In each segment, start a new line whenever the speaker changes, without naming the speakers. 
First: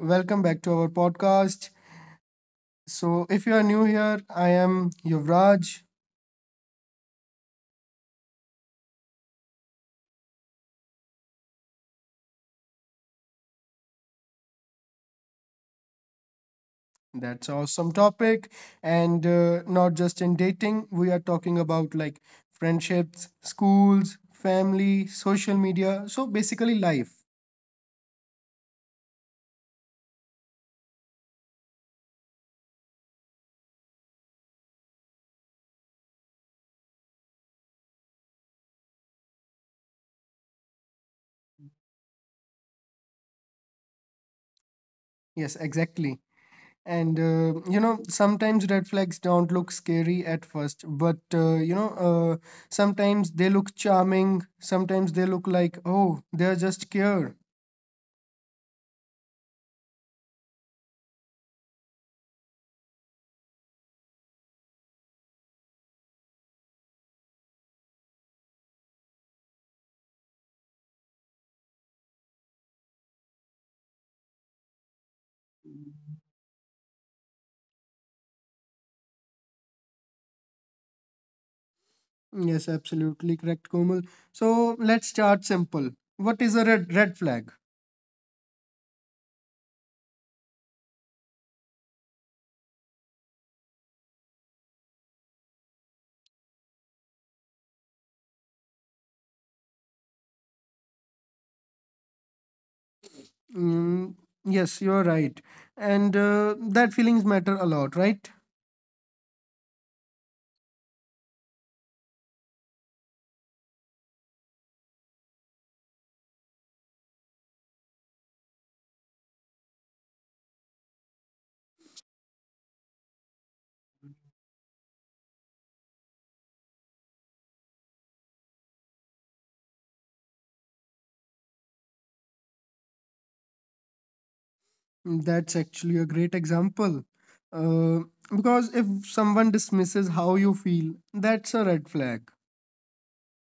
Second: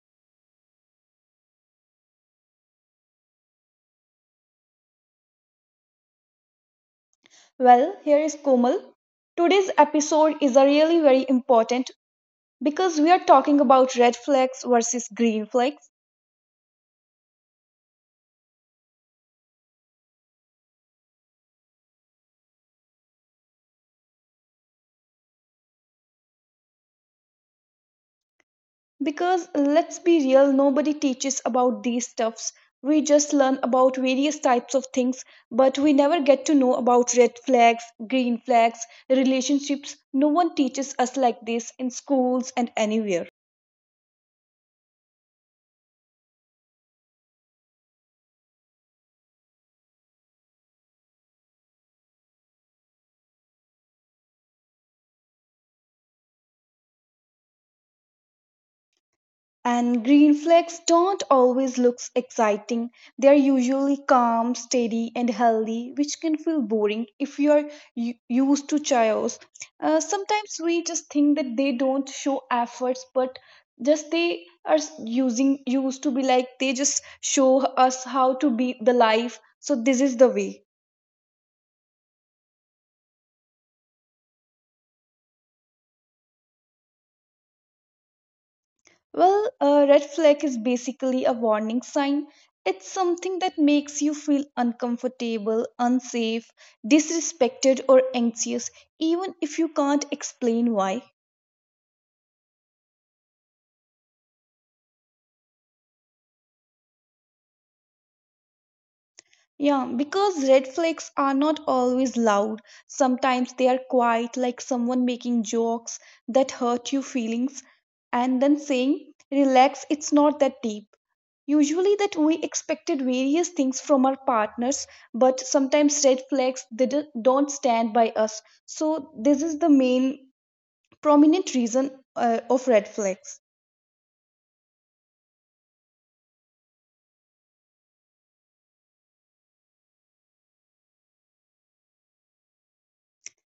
welcome back to our podcast. So, if you are new here, I am Yuvraj.
Well, here is Komal. Today's episode is a really very important because we are talking about red flags versus green flags.
That's awesome topic, and not just in dating, we are talking about like friendships, schools, family, social media. So, basically, life.
Because let's be real, nobody teaches about these stuffs. We just learn about various types of things, but we never get to know about red flags, green flags, relationships. No one teaches us like this in schools and anywhere.
Yes, exactly. And sometimes red flags don't look scary at first, but sometimes they look charming, sometimes they look like, oh, they're just care.
And green flags don't always look exciting. They're usually calm, steady, and healthy, which can feel boring if you're used to chaos. Sometimes we just think that they don't show efforts, but just they are s- using used to be like they just show us how to be the life. So this is the way.
Yes, absolutely correct, Komal. So let's start simple. What is a red flag?
Well, a red flag is basically a warning sign. It's something that makes you feel uncomfortable, unsafe, disrespected, or anxious, even if you can't explain why.
Mm, yes, you're right, and that feelings matter a lot, right?
Yeah, because red flags are not always loud. Sometimes they are quiet, like someone making jokes that hurt your feelings and then saying, Relax, it's not that deep. Usually, that we expected various things from our partners, but sometimes red flags they don't stand by us. So, this is the main prominent reason of red flags.
Mm, that's actually a great example. Uh, because if someone dismisses how you feel, that's a red flag.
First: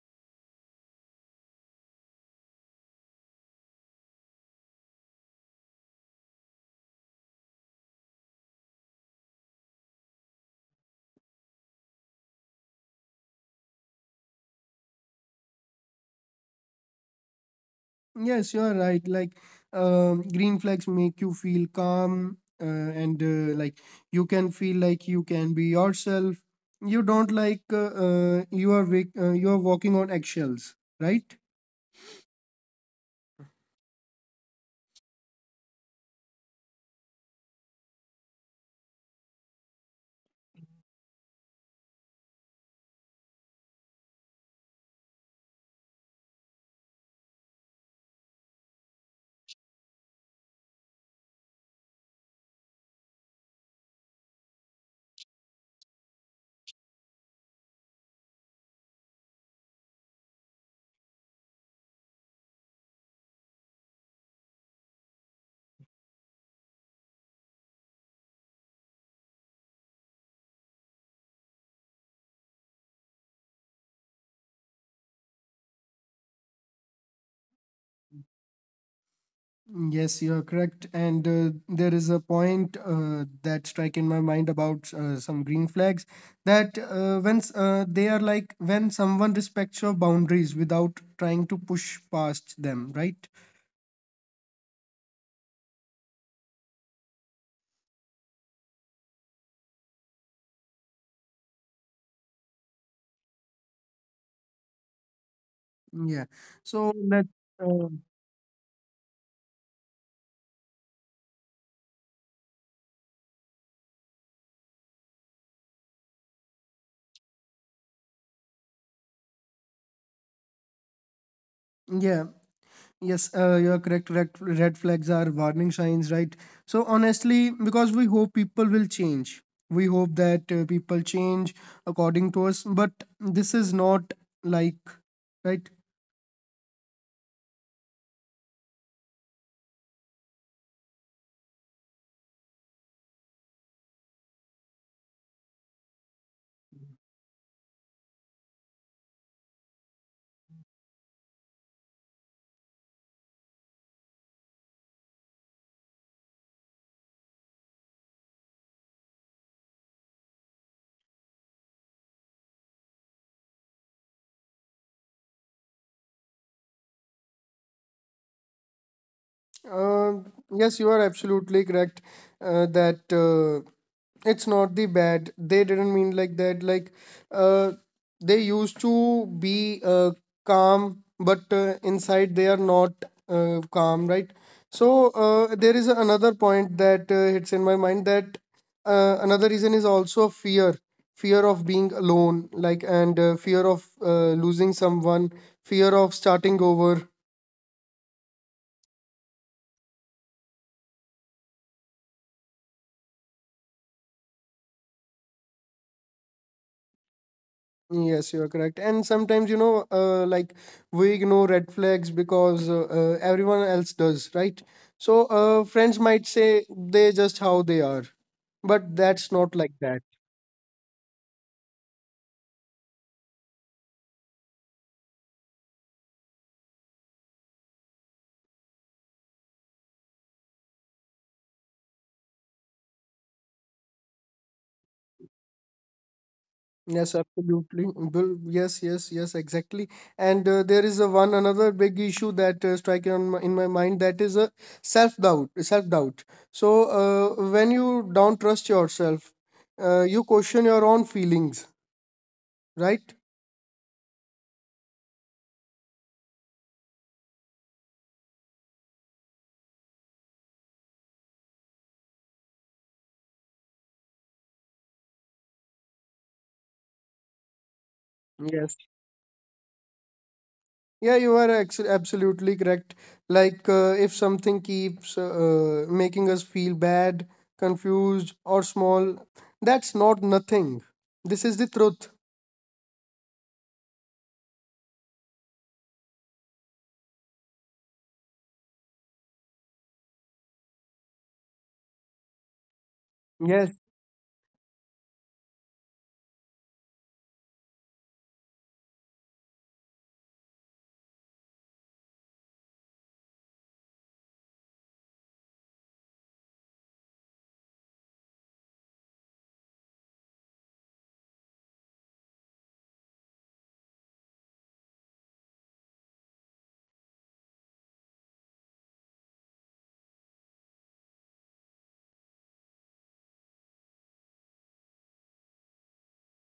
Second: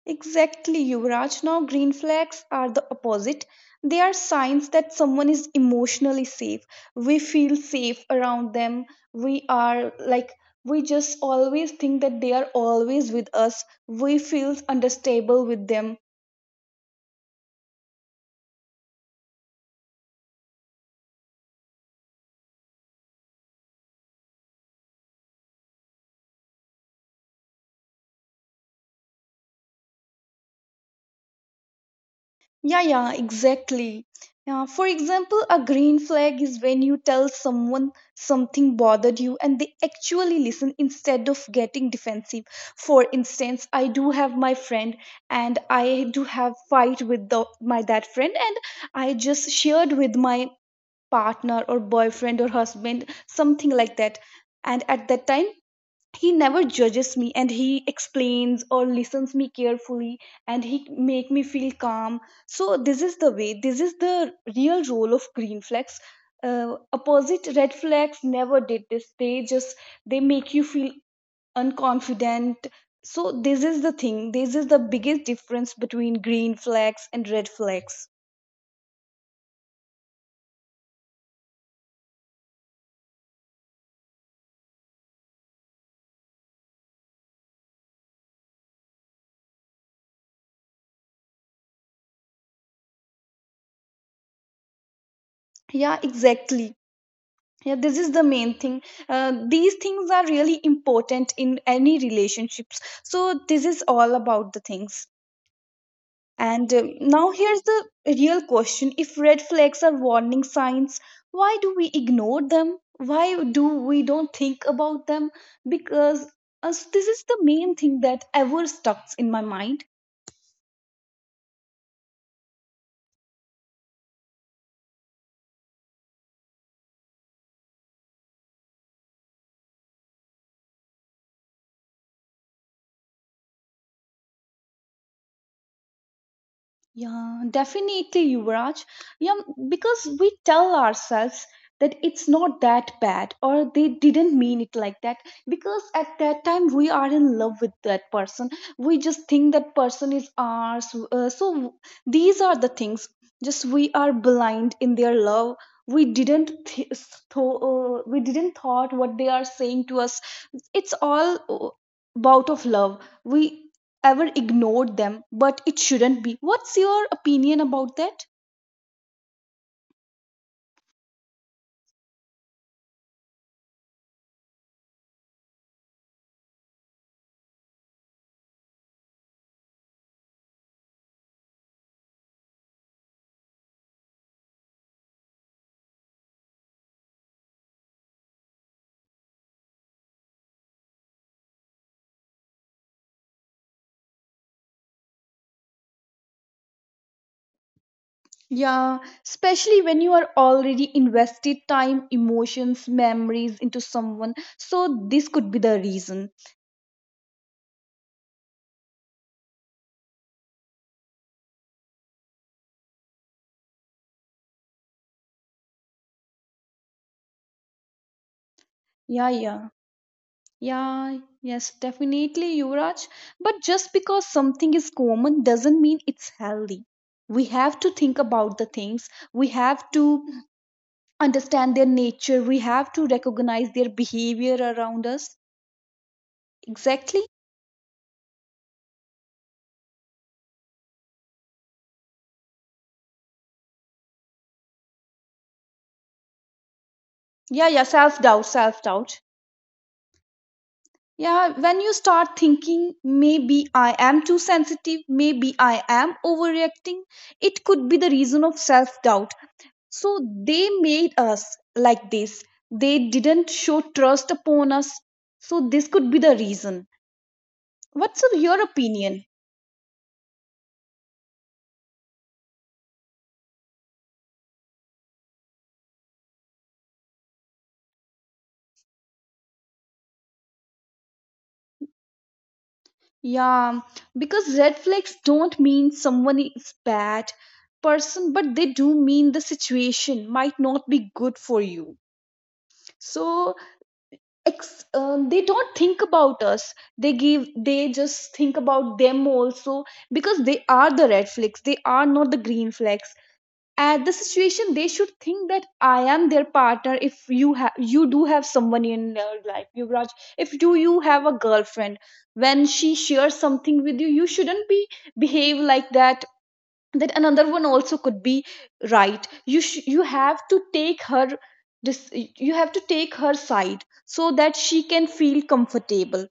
Exactly, Yuvraj. Now, green flags are the opposite. They are signs that someone is emotionally safe. We feel safe around them. We are like, we just always think that they are always with us. We feel understable with them.
Yes, you're right. Like, green flags make you feel calm, and like you can feel like you can be yourself. You don't like you are walking on eggshells, right?
Yeah, yeah, exactly. Yeah, for example, a green flag is when you tell someone something bothered you and they actually listen instead of getting defensive. For instance, I do have my friend and I do have fight with my that friend and I just shared with my partner or boyfriend or husband something like that. And at that time, he never judges me and he explains or listens me carefully and he make me feel calm. So this is the way. This is the real role of green flags. Opposite red flags never did this. They just they make you feel unconfident. So this is the thing. This is the biggest difference between green flags and red flags.
Yes, you are correct. And there is a point that strike in my mind about some green flags that when they are like when someone respects your boundaries without trying to push past them, right?
Yeah, exactly. Yeah, this is the main thing. These things are really important in any relationships. So this is all about the things.
Yeah.
And
So
Now
let's.
here's the real question. If red flags are warning signs, why do we ignore them? Why do we don't think about them? Because this is the main thing that ever stuck in my mind.
Yeah, yes, you're correct. Red flags are warning signs, right? So, honestly, because we hope people will change, we hope that people change according to us, but this is not like, right?
Yeah, definitely, Yuvraj. Yeah, because we tell ourselves that it's not that bad or they didn't mean it like that, because at that time we are in love with that person. We just think that person is ours. So these are the things. Just we are blind in their love. We didn't th- we didn't thought what they are saying to us. It's all bout of love. We ever ignored them, but it shouldn't be. What's your opinion about that?
Uh yes, you are absolutely correct that it's not the bad. They didn't mean like that. Like uh, they used to be calm, but inside they are not calm, right? So there is another point that hits in my mind that another reason is also fear, fear of being alone, like and fear of losing someone, fear of starting over.
Yeah, especially when you are already invested time, emotions, memories into someone. So this could be the reason.
Yes, you are correct. And sometimes, like we ignore red flags because everyone else does, right? So, friends might say they just how they are, but
Yeah,
that's not
yeah.
like that.
Yeah, yes, definitely, Yuvraj. But just because something is common doesn't mean it's healthy. We have to think about the things. We have to understand their nature. We have to recognize their behavior around us.
Yes,
Exactly.
absolutely. Well, yes, yes, yes, exactly. And there is a one another big issue that strike in my mind that is a self-doubt, self-doubt. So, when
Yeah, yeah,
you
self
don't
doubt,
trust
self doubt.
yourself, you question your own
Yeah,
feelings,
when you start thinking,
right?
maybe I am too sensitive, maybe I am overreacting, it could be the reason of self doubt. So they made us like this. They didn't show trust upon us. So this could be the reason. What's of your
Yes.
opinion?
Yeah, you are ex absolutely correct. Like, if something keeps making us feel bad, confused, or small, that's not nothing. This is the truth.
Yeah, because red flags don't mean someone is bad person, but they do mean the situation might not be good for you. So
Yes.
they don't think about us. They just think about them also, because they are the red flags, they are not the green flags. At the situation they should think that I am their partner. If you do have someone in your life, you Yuvraj, if do you have a girlfriend, when she shares something with you shouldn't be behave like that another one also could be, right? you sh- you have to take her dis- you have to take her side so that she can feel comfortable.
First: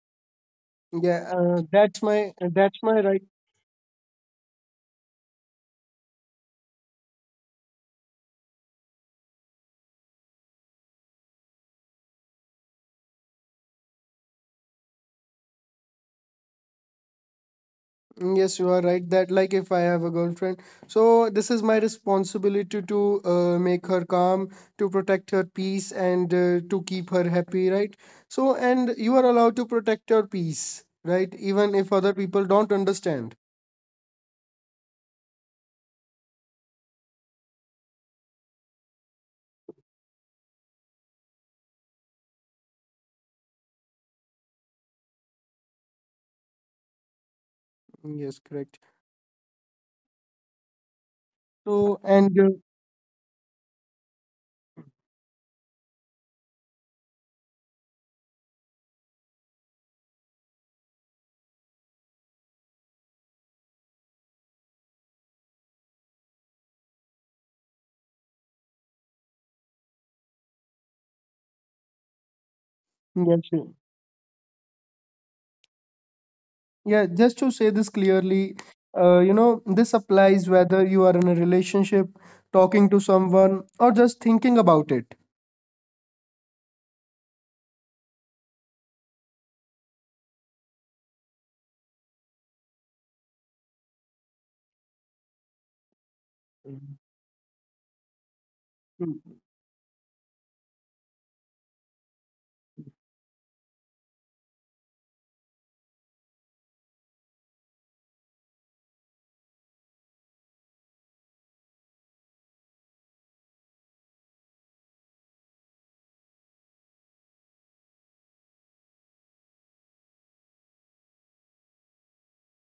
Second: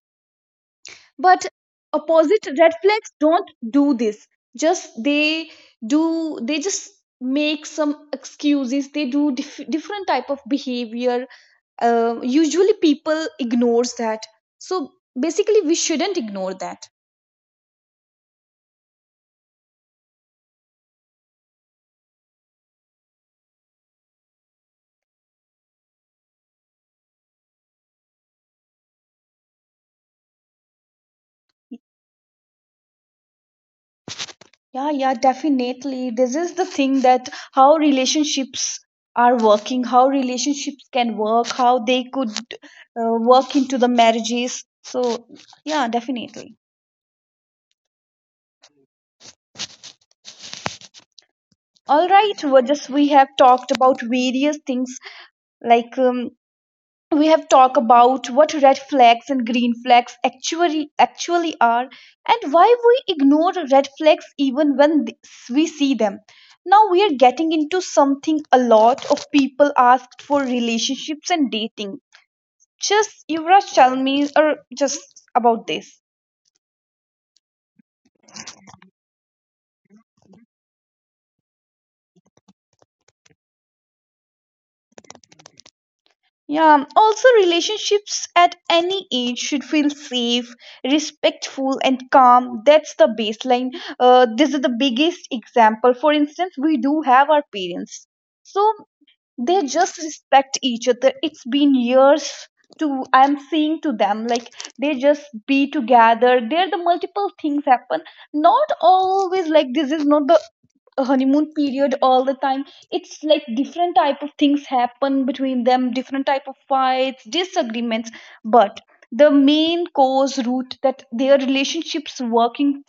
Yeah.
But
That's my.
opposite red
That's my
flags
right.
don't do this. Just they just make some excuses. They do different type of behavior. Usually people ignores that, so basically we shouldn't ignore that.
Mm, yes, you are right. That like, if I have a girlfriend, so this is my responsibility to make her calm, to protect her peace, and to keep her happy. Right. So, and you are allowed to protect your peace. Right. Even if other people don't understand.
Yeah, yeah, definitely. This is the thing, that how relationships are working, how relationships can work, how they could work into the marriages. So, yeah, definitely.
Yes, correct. So,
All right,
and.
we have talked about various things, like um, we have talked about what red flags and green flags actually are, and why we ignore red flags even when we see them. Now we are getting into something a lot of people asked for, relationships and dating. Just
Yeah,
you rush,
sure.
tell me, or just about this.
Yeah, just to say this clearly, this applies whether you are in a relationship, talking to someone, or just thinking about it.
Yeah, also relationships at any age should feel safe, respectful, and calm. That's the baseline. This is the biggest example. For instance, we do
Mhm.
have our parents. So
Mm.
they just respect each other. It's been years to I'm seeing to them, like they just be together. There the multiple things happen, not always like This is not the honeymoon period all the time. It's like different type of things happen between them, different type of fights, disagreements. But the main cause root that their relationships working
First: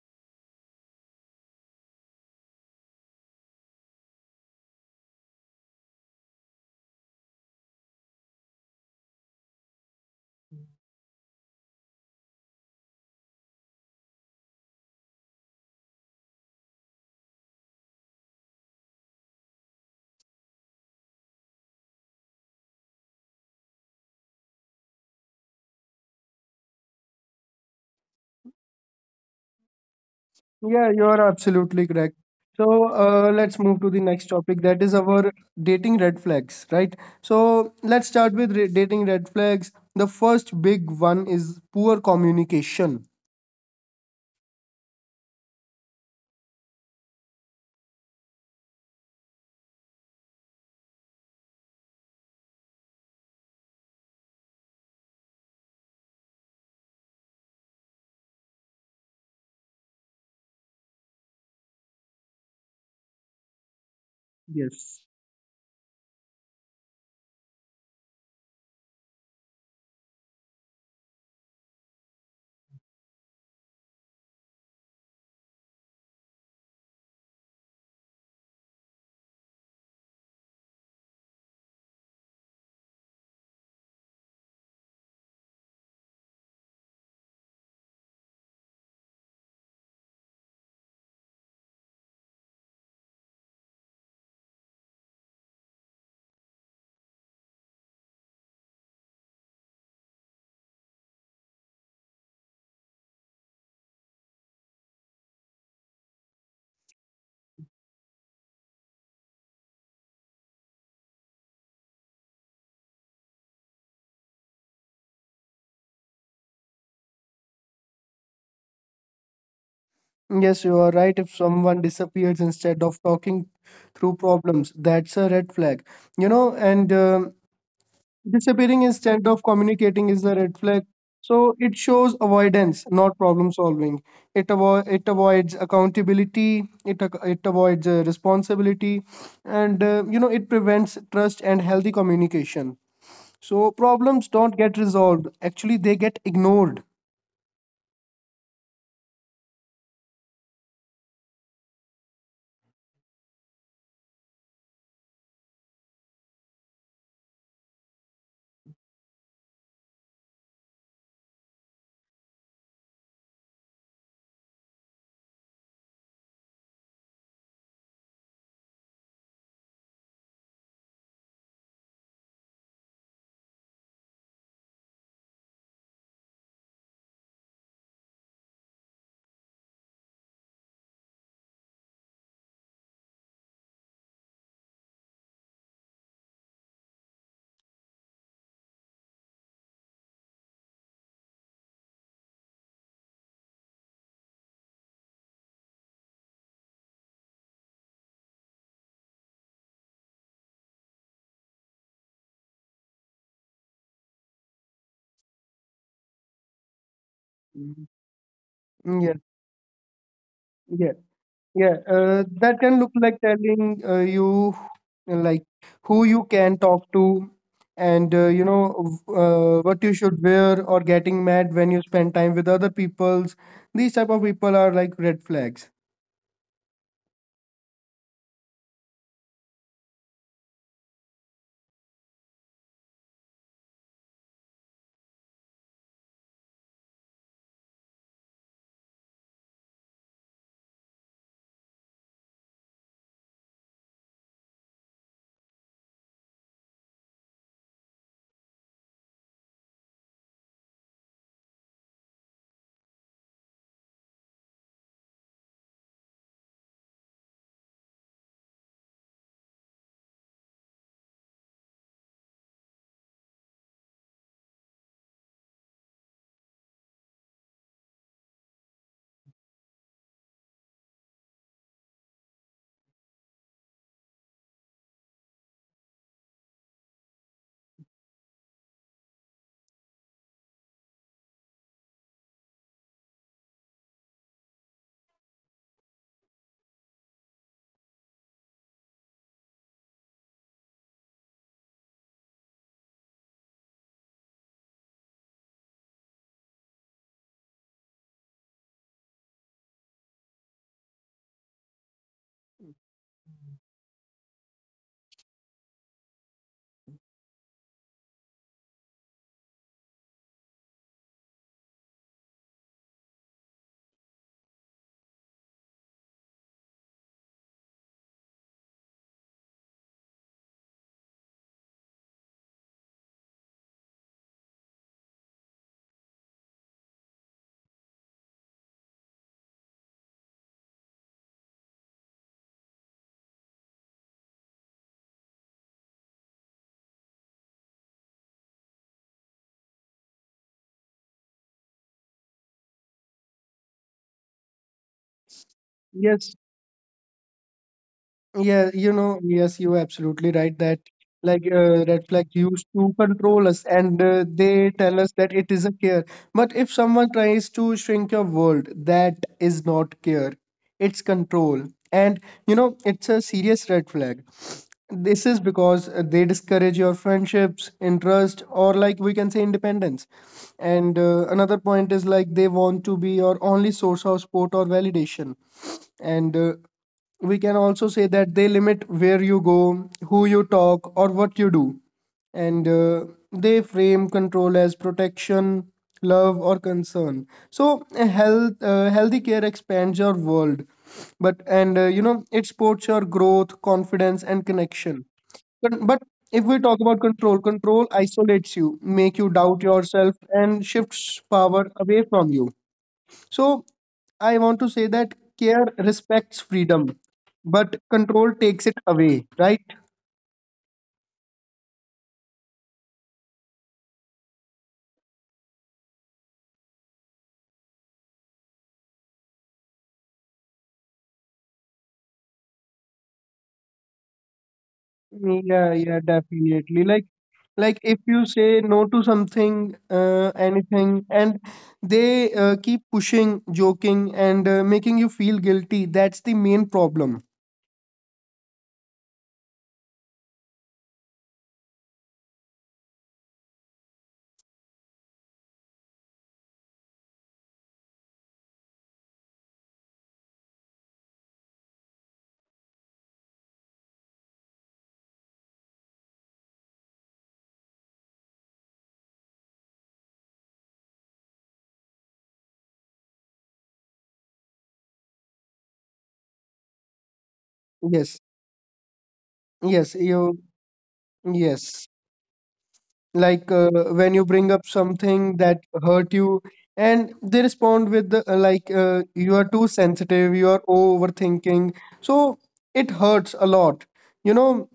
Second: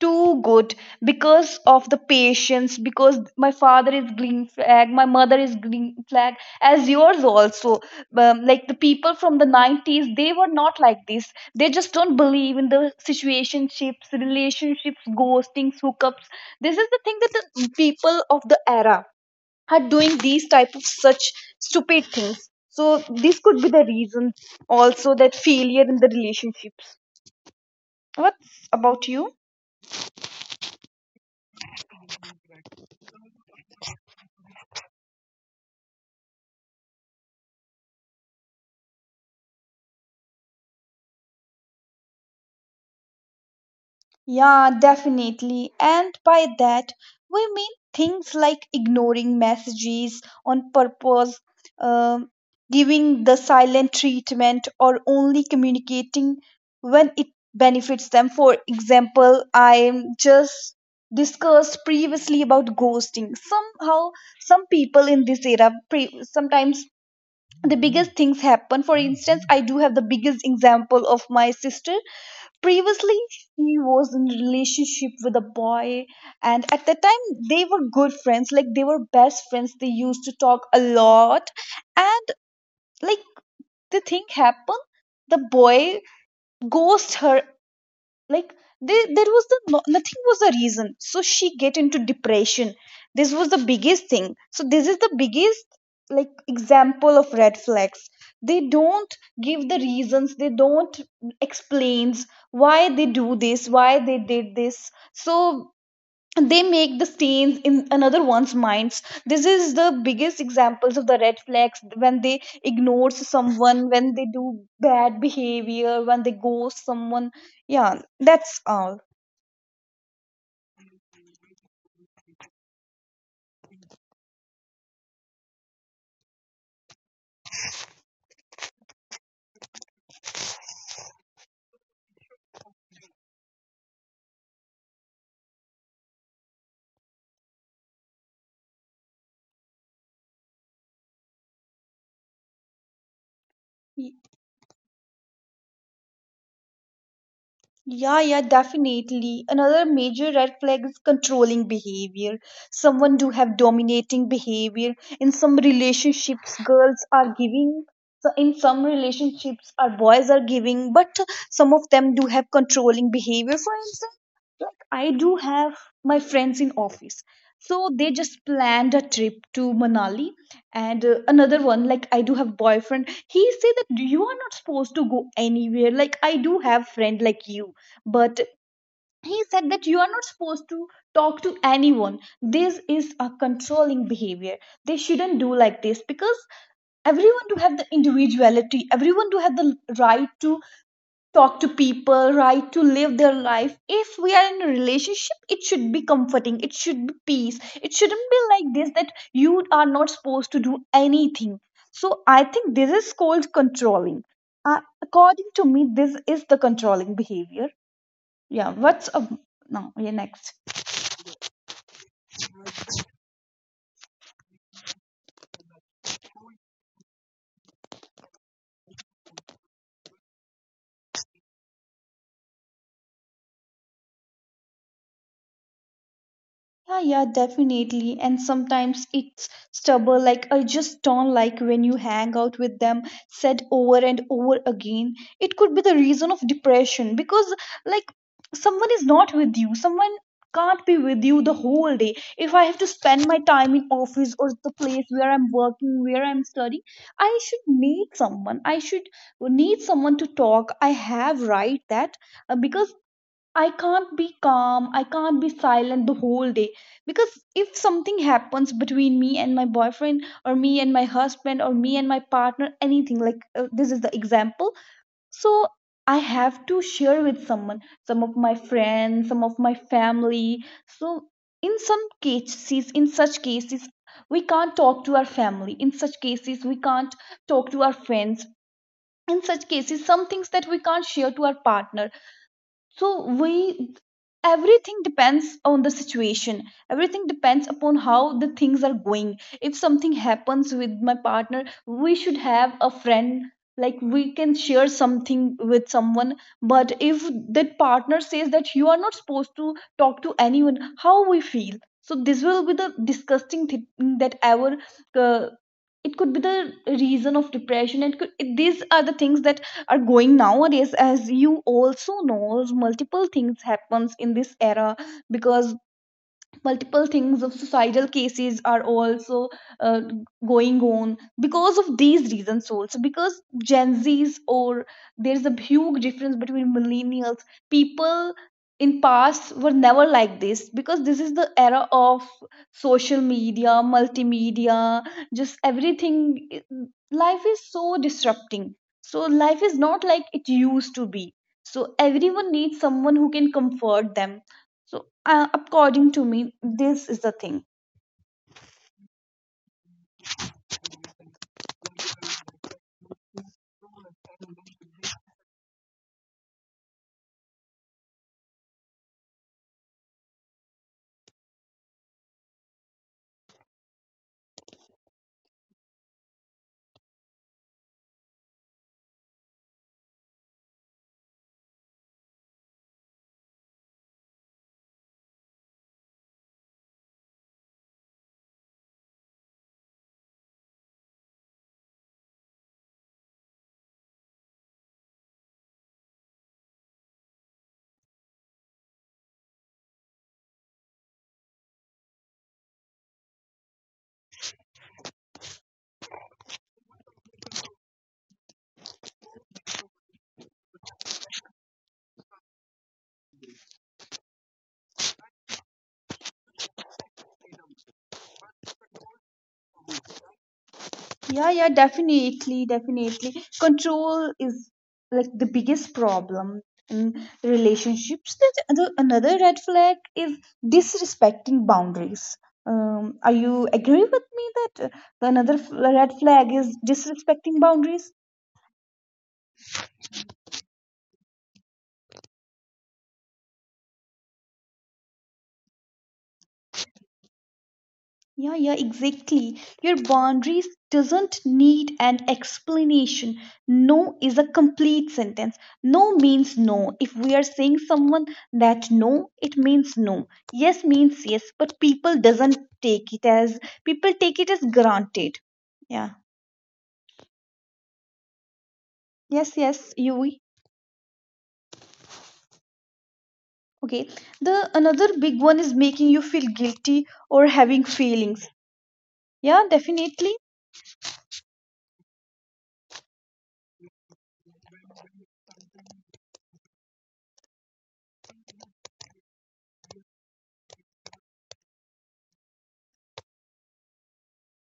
too good, because of the patience, because my father is green flag, my mother is green flag, as yours also. Like the people from the 90s, they were not like this. They just don't believe in the situationships, relationships, ghostings, hookups. This is the thing, that the people of the era are doing these type of such stupid things. So this could be the reason also, that failure in the relationships. What's about you?
Yeah, you are absolutely correct. So, let's move to the next topic that is our dating red flags, right? So, let's start with re dating red flags. The first big one is poor communication.
Yeah, definitely. And by that, we mean things like ignoring messages on purpose, um, giving the silent treatment, or only communicating when it benefits them. For example, I just discussed previously about ghosting. Somehow, some
Yes.
people in this era, sometimes the biggest things happen. For instance, I do have the biggest example of my sister. Previously, she was in relationship with a boy, and at the time they were good friends. Like they were best friends. They used to talk a lot, and like the thing happened, the boy ghosted her. Like there was the nothing was the reason, so she get into depression. This was the biggest thing. So this is the biggest like example of red flags. They don't give the reasons. They don't explains why they do this, why they did this. So they make the stains in another one's minds. This is the biggest examples of the red flags, when they ignore someone, when they do bad behavior, when they ghost someone. Yeah, that's all.
Yes, you are right. If someone disappears instead of talking through problems, that's a red flag. And disappearing instead of communicating is a red flag. So it shows avoidance, not problem solving. It avoids accountability. It avoids responsibility, and it prevents trust and healthy communication. So
Y-
problems don't get resolved. Actually, they get ignored.
yeah, yeah, definitely. Another major red flag is controlling behavior. Someone do have dominating behavior. In some relationships girls are giving, so in some relationships our boys are giving, but some of them do have controlling behavior. For instance, like I do have my friends in office. So they just planned a trip to Manali, and another one, like I do have boyfriend. He say that you are not supposed to go anywhere, like I do have friend like you, but he said that you are not supposed to talk to anyone. This is a controlling behavior. They shouldn't do like this, because everyone to have the individuality. Everyone to have the right to talk to people, right? To live their life. If we are in a relationship, it should be comforting, it should be peace. It shouldn't be like this that you are not supposed to do anything. So I think this is called controlling. According to me, this is the controlling behavior.
Mhm.
Yeah, what's
Yeah.
up now? Yeah, next.
Yeah. Yeah, that can look like telling you like who you can talk to and what you should wear or getting mad when you spend time with other people's. These type of people are like red flags.
Yeah, yeah, definitely. And sometimes it's stubborn, like I just don't like when you hang out with them, said over and over again. It could be the reason of depression because, like, someone is not with you, someone can't be with you the whole day. If I have to spend my time in office, or the place where I'm working, where I'm studying, I should need someone. I should need someone to talk. I have right that because I can't be calm, I can't be silent the whole day. Because if something happens between me and my boyfriend, or me and my husband, or me and my partner, anything like this is the example. So I have to share with someone, some of my friends, some of my family. So in some cases, in such cases, we can't talk to our family. In such cases, we can't talk to our friends. In such cases, some things that we can't share to our partner, so we, everything depends on the situation. Everything depends upon how the things are going. If something happens with my partner, we should have a friend, like we can share something with someone. But if that partner says that you are not supposed to talk to anyone how we feel, so this will be the disgusting thing that ever. uh, it could be the reason of depression. These are the things that are going nowadays. As you also knows, multiple things happens in this era, because multiple things of societal cases are also, uh, going on because of these reasons also, because gen z's or there's a huge difference between millennials. People in past were never like this, because this is the era of social media, multimedia, just everything. it- Life is so disrupting, so life is not like it used to be. So everyone needs someone who can comfort them. So, according to
Yes.
me, this is the thing.
Yeah, yes, you're absolutely right that like red flags used to control us and they tell us that it is a care. But if someone tries to shrink your world, that is not care, it's control. And it's a serious red flag. This is because they discourage your friendships, interest, or like we can say independence. And another point is like they want to be your only source of support or validation. And we can also say that they limit where you go, who you talk, or what you do, and they frame control as protection, love, or concern. So a healthy care expands your world, but and it supports your growth, confidence, and connection. But, if we talk about control, control isolates you, make you doubt yourself, and shifts power away from you. So I want to say that care respects freedom, but control takes it away, right?
Yeah, yeah, definitely, definitely. Control is like the biggest problem in relationships. Another red flag is disrespecting boundaries. Are you agree with me that the red
Yeah, yeah,
flag is
definitely. Like,
disrespecting boundaries?
like if you say no to something, anything, and they keep pushing, joking, and making you feel guilty, that's the main problem.
Yeah, yeah, exactly. Your boundaries doesn't need an explanation. No is a complete sentence. No means no. If we are saying someone that no, it means no. Yes means yes, but people doesn't take it as, people take it as granted. Yeah. Yes, yes, you, okay. The another big one is making you feel guilty or having
Yes,
feelings. Yeah,
yes,
definitely.
you, yes. Like when you bring up something that hurt you and they respond with the, like you are too sensitive, you are overthinking. So it hurts a lot you know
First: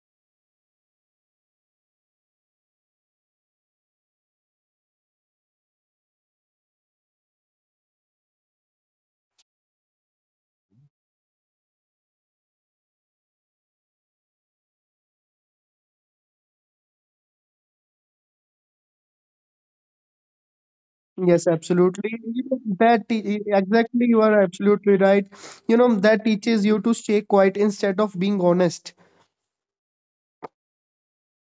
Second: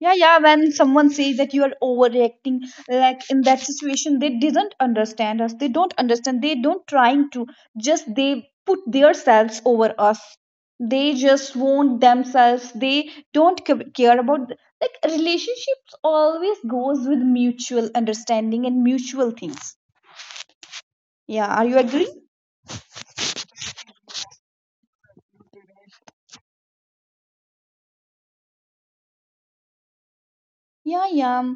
Yeah, yeah, when someone says that you are overreacting, like in that situation, they didn't understand us. They don't understand. They don't trying to, just they put themselves over us. They just want themselves. They don't care about, like, relationships always goes with mutual understanding and mutual things.
yes,
Yeah, are you agree?
absolutely. Exactly, you are absolutely right. You know that teaches you to stay quiet instead of being honest.
Yeah, yeah.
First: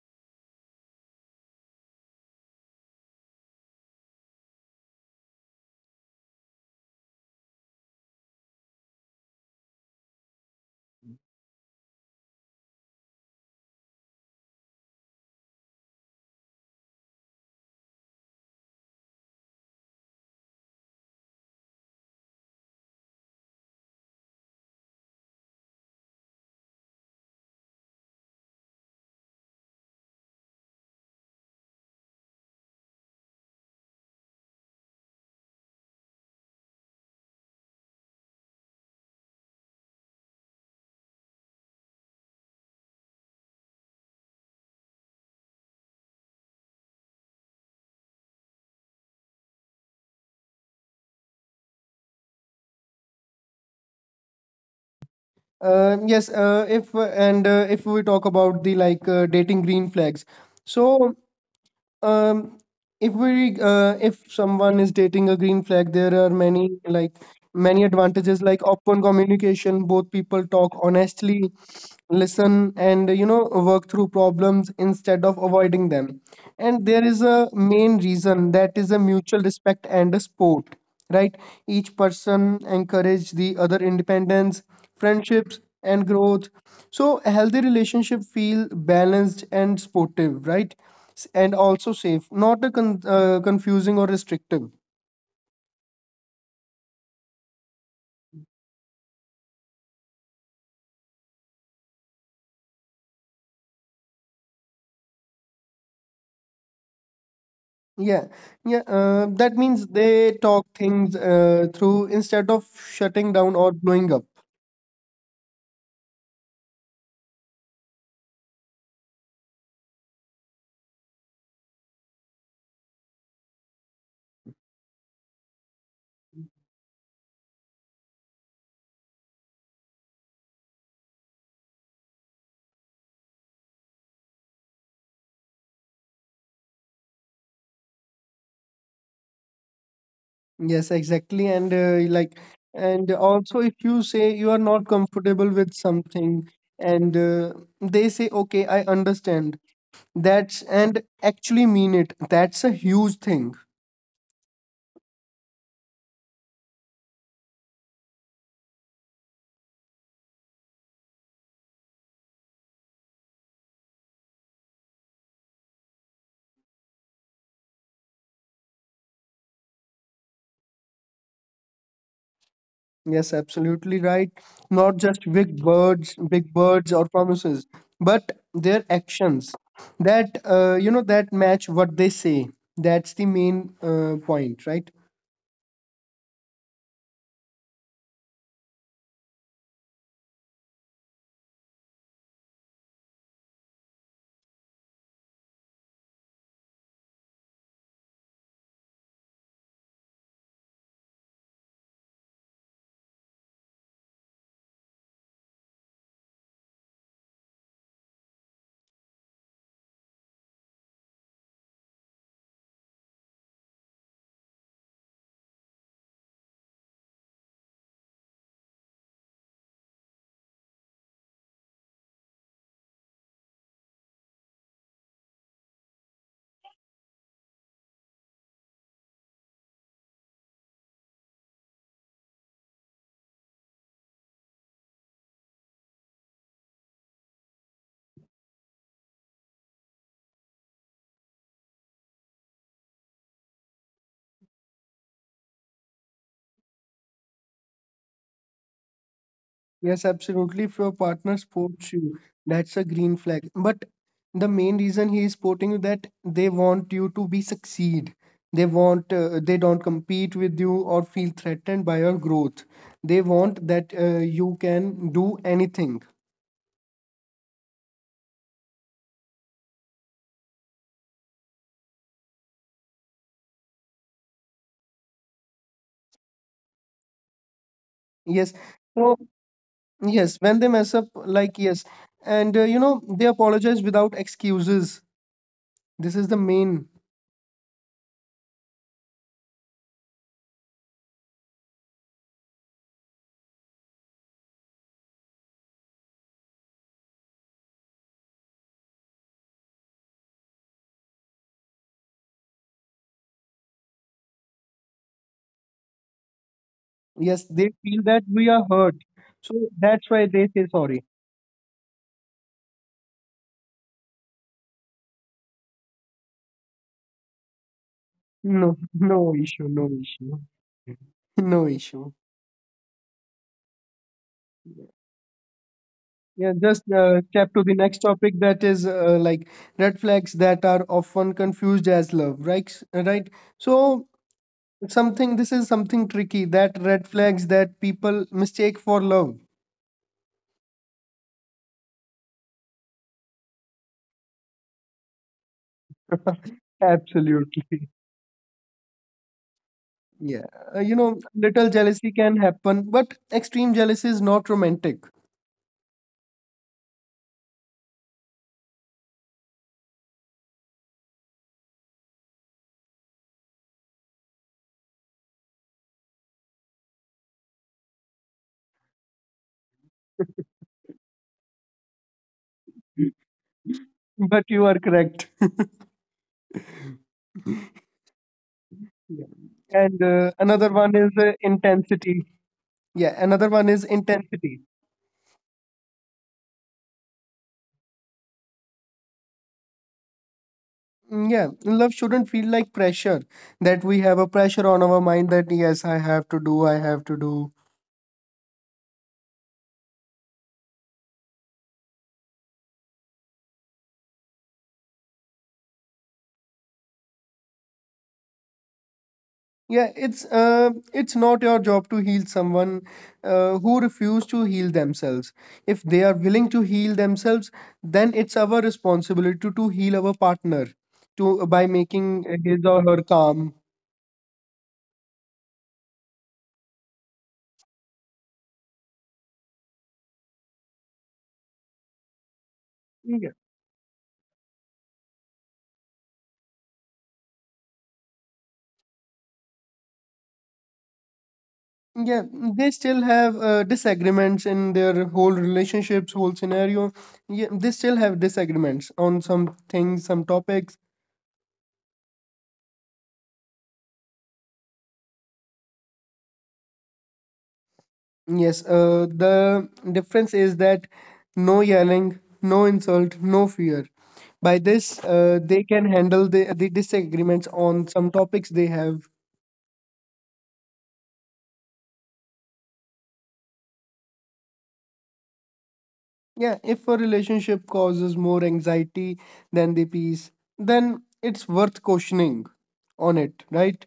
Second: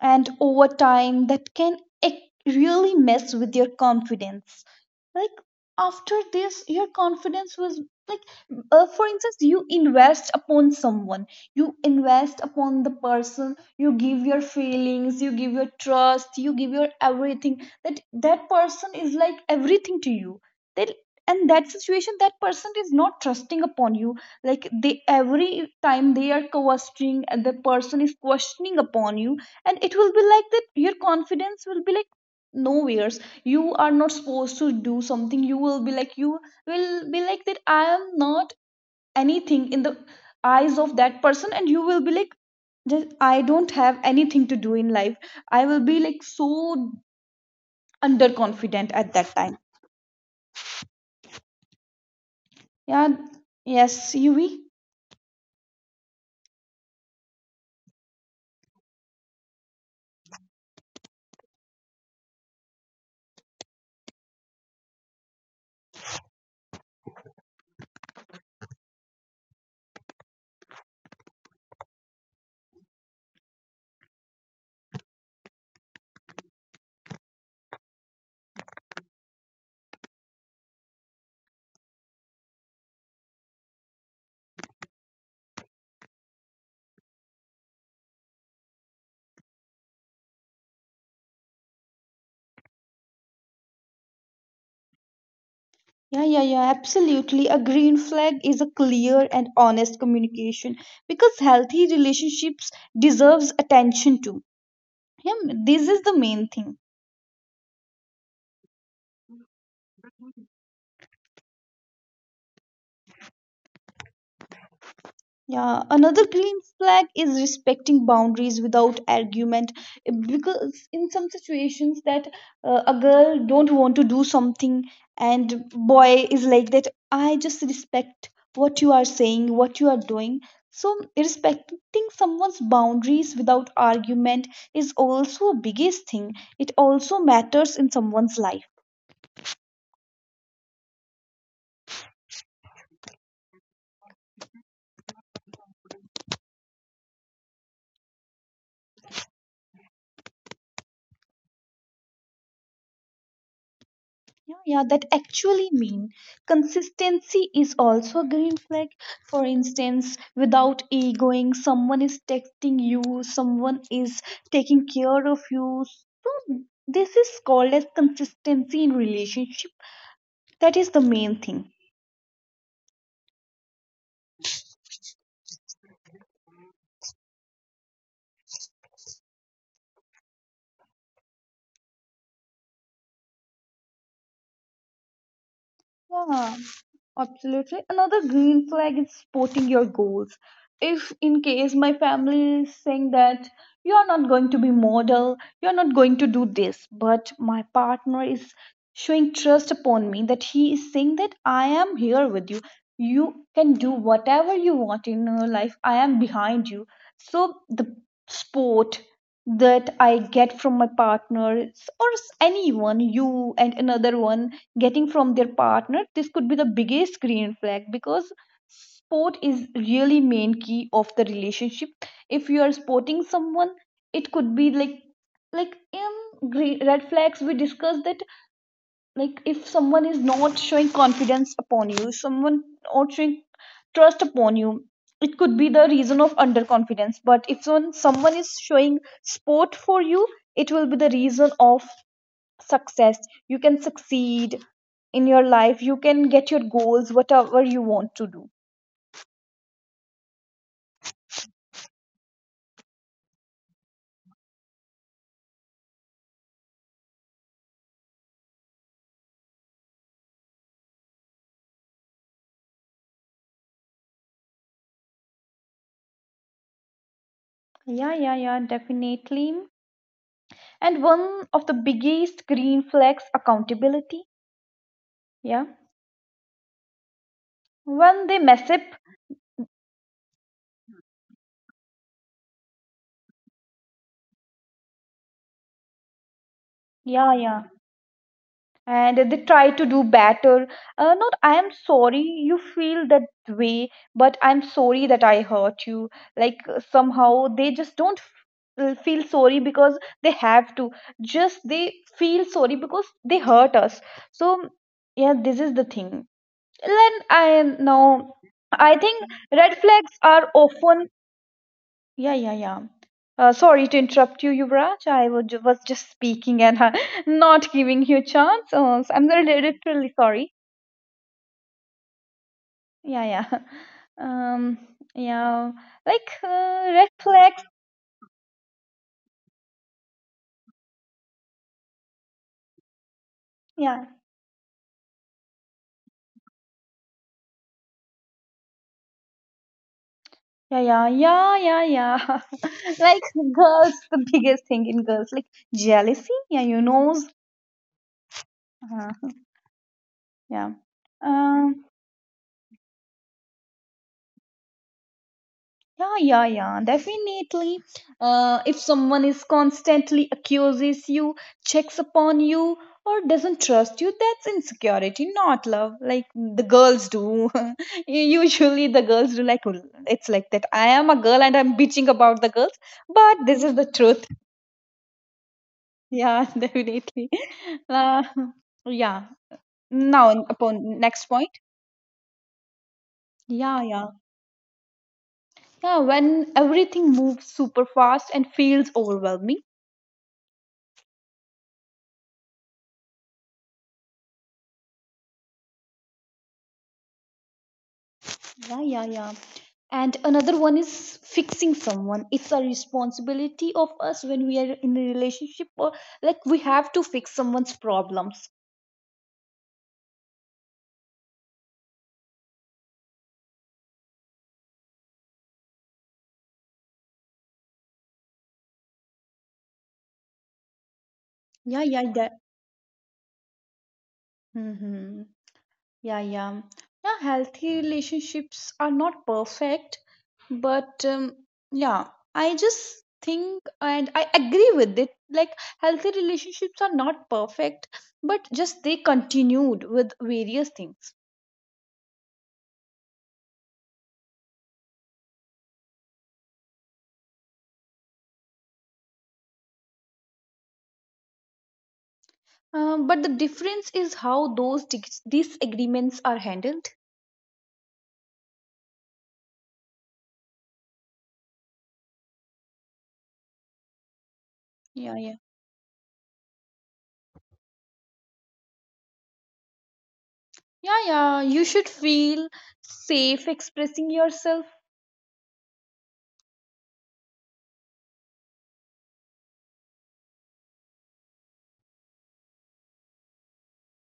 And over time, that can really mess with your confidence. Like, after this, your confidence was like, for instance, you invest upon someone, you invest upon the person, you give your feelings, you give your trust, you give your everything. That that person is like everything to you. That, and that situation, that person is not trusting upon you, like they every time they are questioning, and the person is questioning upon you, and it will be like that your confidence will be like nowheres. You are not supposed to do something. You will be like, you will be like that I am not anything in the eyes of that person, and you will be like, just I don't have anything to do in life. I will be like so underconfident at that time. Yeah. Yes, Yuvi.
Yes, if and if we talk about the like dating green flags, so um if we if someone is dating a green flag, there are many, like, many advantages, like open communication. Both people talk honestly, listen, and work through problems instead of avoiding them. And there is a main reason, that is a mutual respect and a sport, right? Each person encourage the other independence, friendships, and growth. So a healthy relationship feel balanced and sportive, right? And also safe, not a confusing or restrictive.
Yeah, yeah, yeah, absolutely. A green flag is a clear and honest communication, because healthy relationships deserves attention too. Yeah, this is the main thing.
Yeah, yeah. That means they talk things through instead of shutting down or blowing up.
Yeah, another green flag is respecting boundaries without argument, because in some situations that, a girl don't want to do something, and boy is like that, I just respect what you are saying, what you are doing. So respecting someone's boundaries without argument is also a biggest thing. It also matters in someone's life.
Yes, exactly. And like, and also if you say you are not comfortable with something, and they say, okay, I understand. That's and actually mean it. That's a huge thing.
Yeah, yeah, that actually mean consistency is also a green flag. For instance, without egoing, someone is texting you, someone is taking care of you. So this is called as consistency in relationship. That is the main thing.
Yes, absolutely right. Not just big words or promises, but their actions that you know that match what they say. That's the main point, right?
Yeah, absolutely. Another green flag is supporting your goals. If in case my family is saying that you are not going to be model, you are not going to do this, but my partner is showing trust upon me, that he is saying that I am here with you. You can do whatever you want in your life. I am behind you. So the sport that I get from my partners or anyone, you, and another one getting from their partner, this could be the biggest green flag, because sport is really main key of the relationship. If you are sporting someone, it could be like in green, red flags we discussed that, like if someone is not showing confidence upon you, someone not showing trust upon you, it could be the reason of underconfidence. But if someone is showing sport for you, it will be the reason of success. You can succeed in your life. You can get your goals, whatever you want to do.
Yes, absolutely. If your partner supports you, that's a green flag. But the main reason he is supporting you, that they want you to be succeed. They want they don't compete with you or feel threatened by your growth. They want that you can do anything.
Yeah, yeah, yeah, definitely. And one of the biggest green flags, accountability. Yeah, when they
Yes.
mess up.
So yes, when they mess up, like yes, and you know they apologize without excuses. This is the main.
Yeah, yeah. And they try to do better, not I am sorry you feel that way, but I'm sorry that I hurt you. Like, somehow they just don't feel sorry because they have to, just they feel sorry because they hurt us. So yeah, this is the thing. Then I
Yes, they
know.
feel that we are
I
hurt,
think
so
red flags
that's why
are
they say
often.
sorry.
Yeah, yeah, yeah. Sorry to interrupt you, Yuvraj. I was was just speaking and not giving you a chance.
No,
Oh, so I'm
no
really
issue, no
literally
issue,
sorry.
no issue.
Yeah, yeah. Um, yeah. Like
Yeah, just
red
step
flags.
to the next topic, that is like red flags that are often confused as love, right? Right.
Yeah,
So something, this is something tricky, that red flags that people mistake for love.
yeah, yeah, yeah, yeah, yeah. Like girls, the biggest thing in girls, like jealousy. Yeah, you know.
Absolutely.
Uh,
Yeah,
yeah.
you know,
Uh,
little jealousy can happen, but extreme jealousy is not romantic.
Yeah, yeah, yeah, definitely. If someone is constantly accuses you, checks upon you, or doesn't trust you, that's insecurity, not love. Like the girls do. Usually, the girls do, like it's like that. I am a girl and I'm bitching about the girls,
Mm.
but this is the truth.
But you are correct.
Yeah, definitely. Uh,
Yeah.
yeah.
And
Now,
another one
upon
is
next point.
intensity. Yeah, another one
Yeah,
is
yeah.
intensity.
Yeah, when everything moves super fast and feels overwhelming.
Mm, yeah, love shouldn't feel like pressure, that we have a pressure on our mind that yes, I have to do, I have to do.
Yeah, yeah, yeah. And another one is fixing someone. It's a responsibility of us when we are in a relationship, or like we have to fix someone's problems.
Yeah, it's not your job to heal someone who refuse to heal themselves. If they are willing to heal themselves, then it's our responsibility to heal our partner, to by
Yeah, yeah, that,
making his or her calm.
hmm, yeah, yeah, yeah. Healthy relationships are not perfect, but yeah, I just
Yeah.
think and I agree with it, like healthy relationships are not perfect, but just they continued with various things.
Yeah, they still have disagreements in their whole relationships, whole scenario. Yeah, they still have disagreements on some things, some topics.
But the difference is how those disagreements are handled.
Yes, the difference is that no yelling, no insult, no fear. By
Yeah,
this,
yeah.
they can handle the disagreements on some topics they have.
Yeah, yeah, you should feel safe expressing yourself.
Yeah, if a relationship causes more anxiety than the peace, then it's worth questioning on it, right?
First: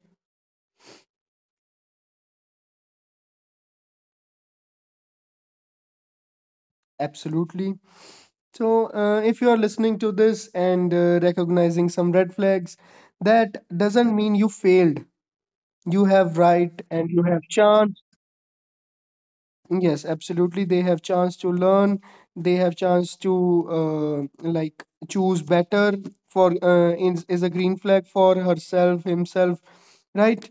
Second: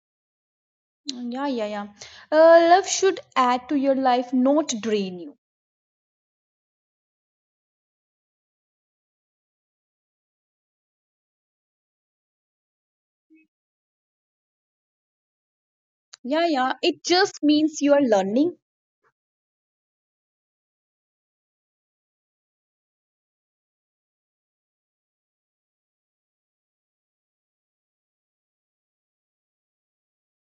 Mm, yeah, yeah, yeah. Love should add to your life, not drain you.
Absolutely. So, if you are listening to this and recognizing some red flags, that doesn't mean you failed. You have
Yeah, yeah,
right
it
and you have
just means you
chance.
are learning.
Yes, absolutely. They have chance to learn. They have chance to like choose better for is a green flag for herself, himself, right?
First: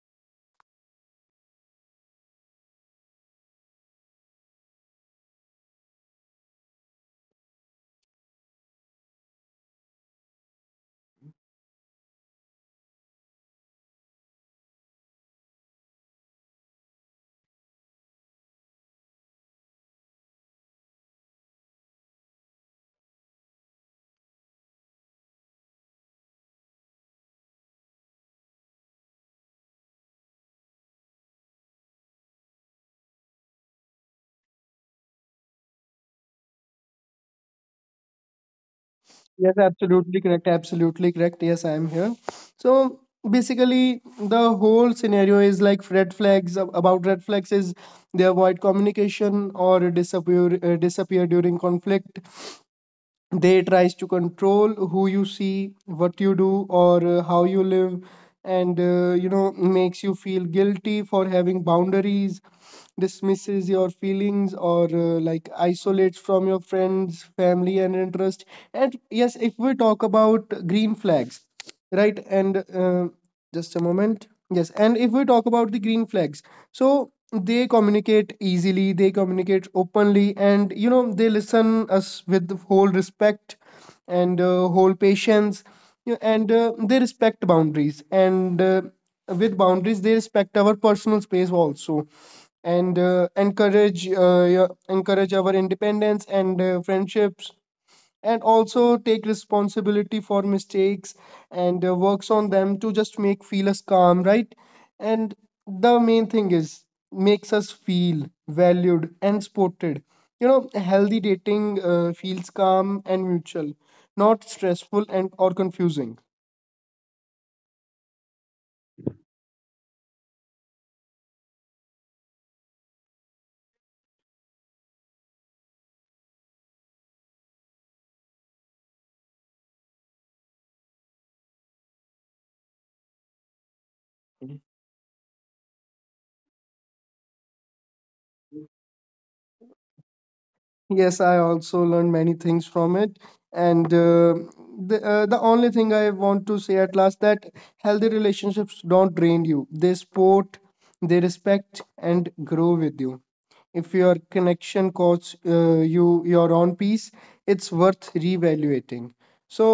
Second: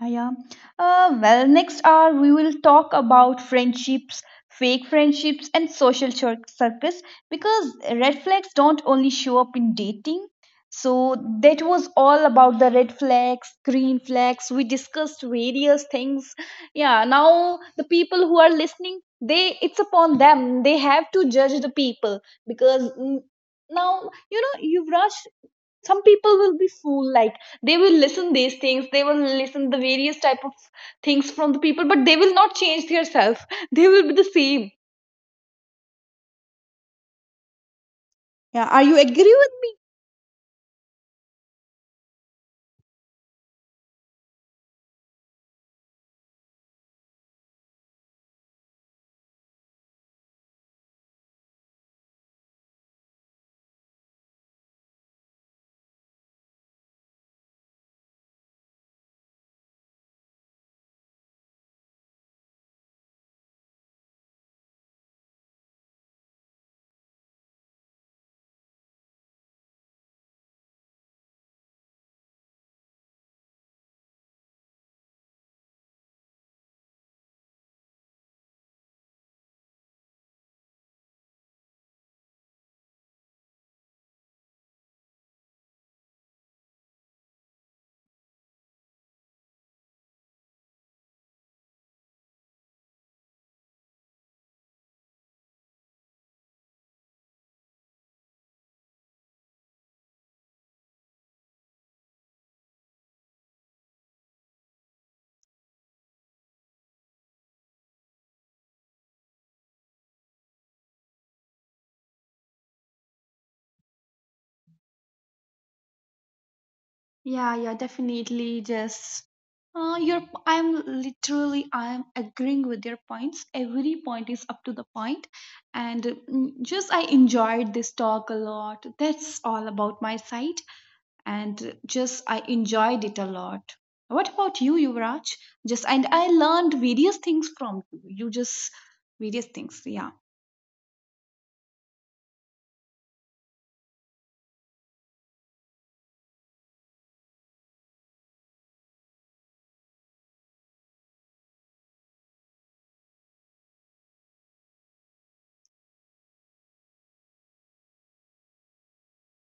Yeah, yeah. Well, next hour we will talk about friendships, fake friendships, and social circus, because red flags don't only show up in dating. So, that was all about the red flags, green flags. We discussed various things. Yeah, now the people who are listening, they, it's upon them. They have to judge the people, because mm, now, you know, Yuvraj, some people will be fool. Like, they will listen these things, they will listen the various type of things from the people, but they will not change their self. They will be the same. Yeah, are you agree with,
Yes, absolutely correct. Absolutely correct. Yes, I am here. So basically, the whole scenario is like red flags. About red flags is, they avoid communication or disappear during conflict. They tries to control who you see, what you do, or how you live, and you know makes you feel guilty for having boundaries, dismisses your feelings, or like isolates from your friends, family, and interest. And yes, if we talk about green flags, right, and just a moment. Yes, and if we talk about the green flags, so they communicate easily, they communicate openly, and you know they listen us with the whole respect and whole patience. You know, and they respect boundaries, and with boundaries they respect our personal space also, and encourage yeah, encourage our independence and friendships, and also take responsibility for mistakes and works on them to just make feel us calm, right? And the main thing is, makes us feel valued and supported. You know healthy dating feels calm and mutual, not stressful and or confusing.
yeah, yeah, definitely. Just your I I'm literally I'm agreeing with your points. Every point is up to the point. And mm, just I enjoyed this talk a lot. That's all about my side, and just I enjoyed it a lot. What about you, Yuvraj? Just, and I learned various things from you. You just, various things, yeah.
Yes, I also learned many things from it. And the only thing I want to say at last, that healthy relationships don't drain you. They support, they respect, and grow with you. If your connection costs you your own peace, it's worth reevaluating. So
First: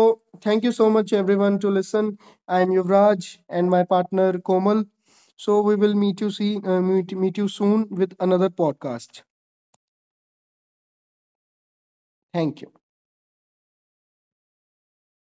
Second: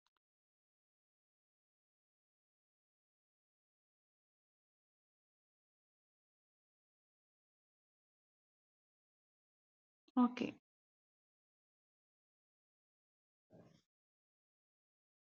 thank you so much everyone to listen. I'm Yuvraj and my partner Komal. So we will meet you, see meet you soon with another podcast.
Okay.
Thank you.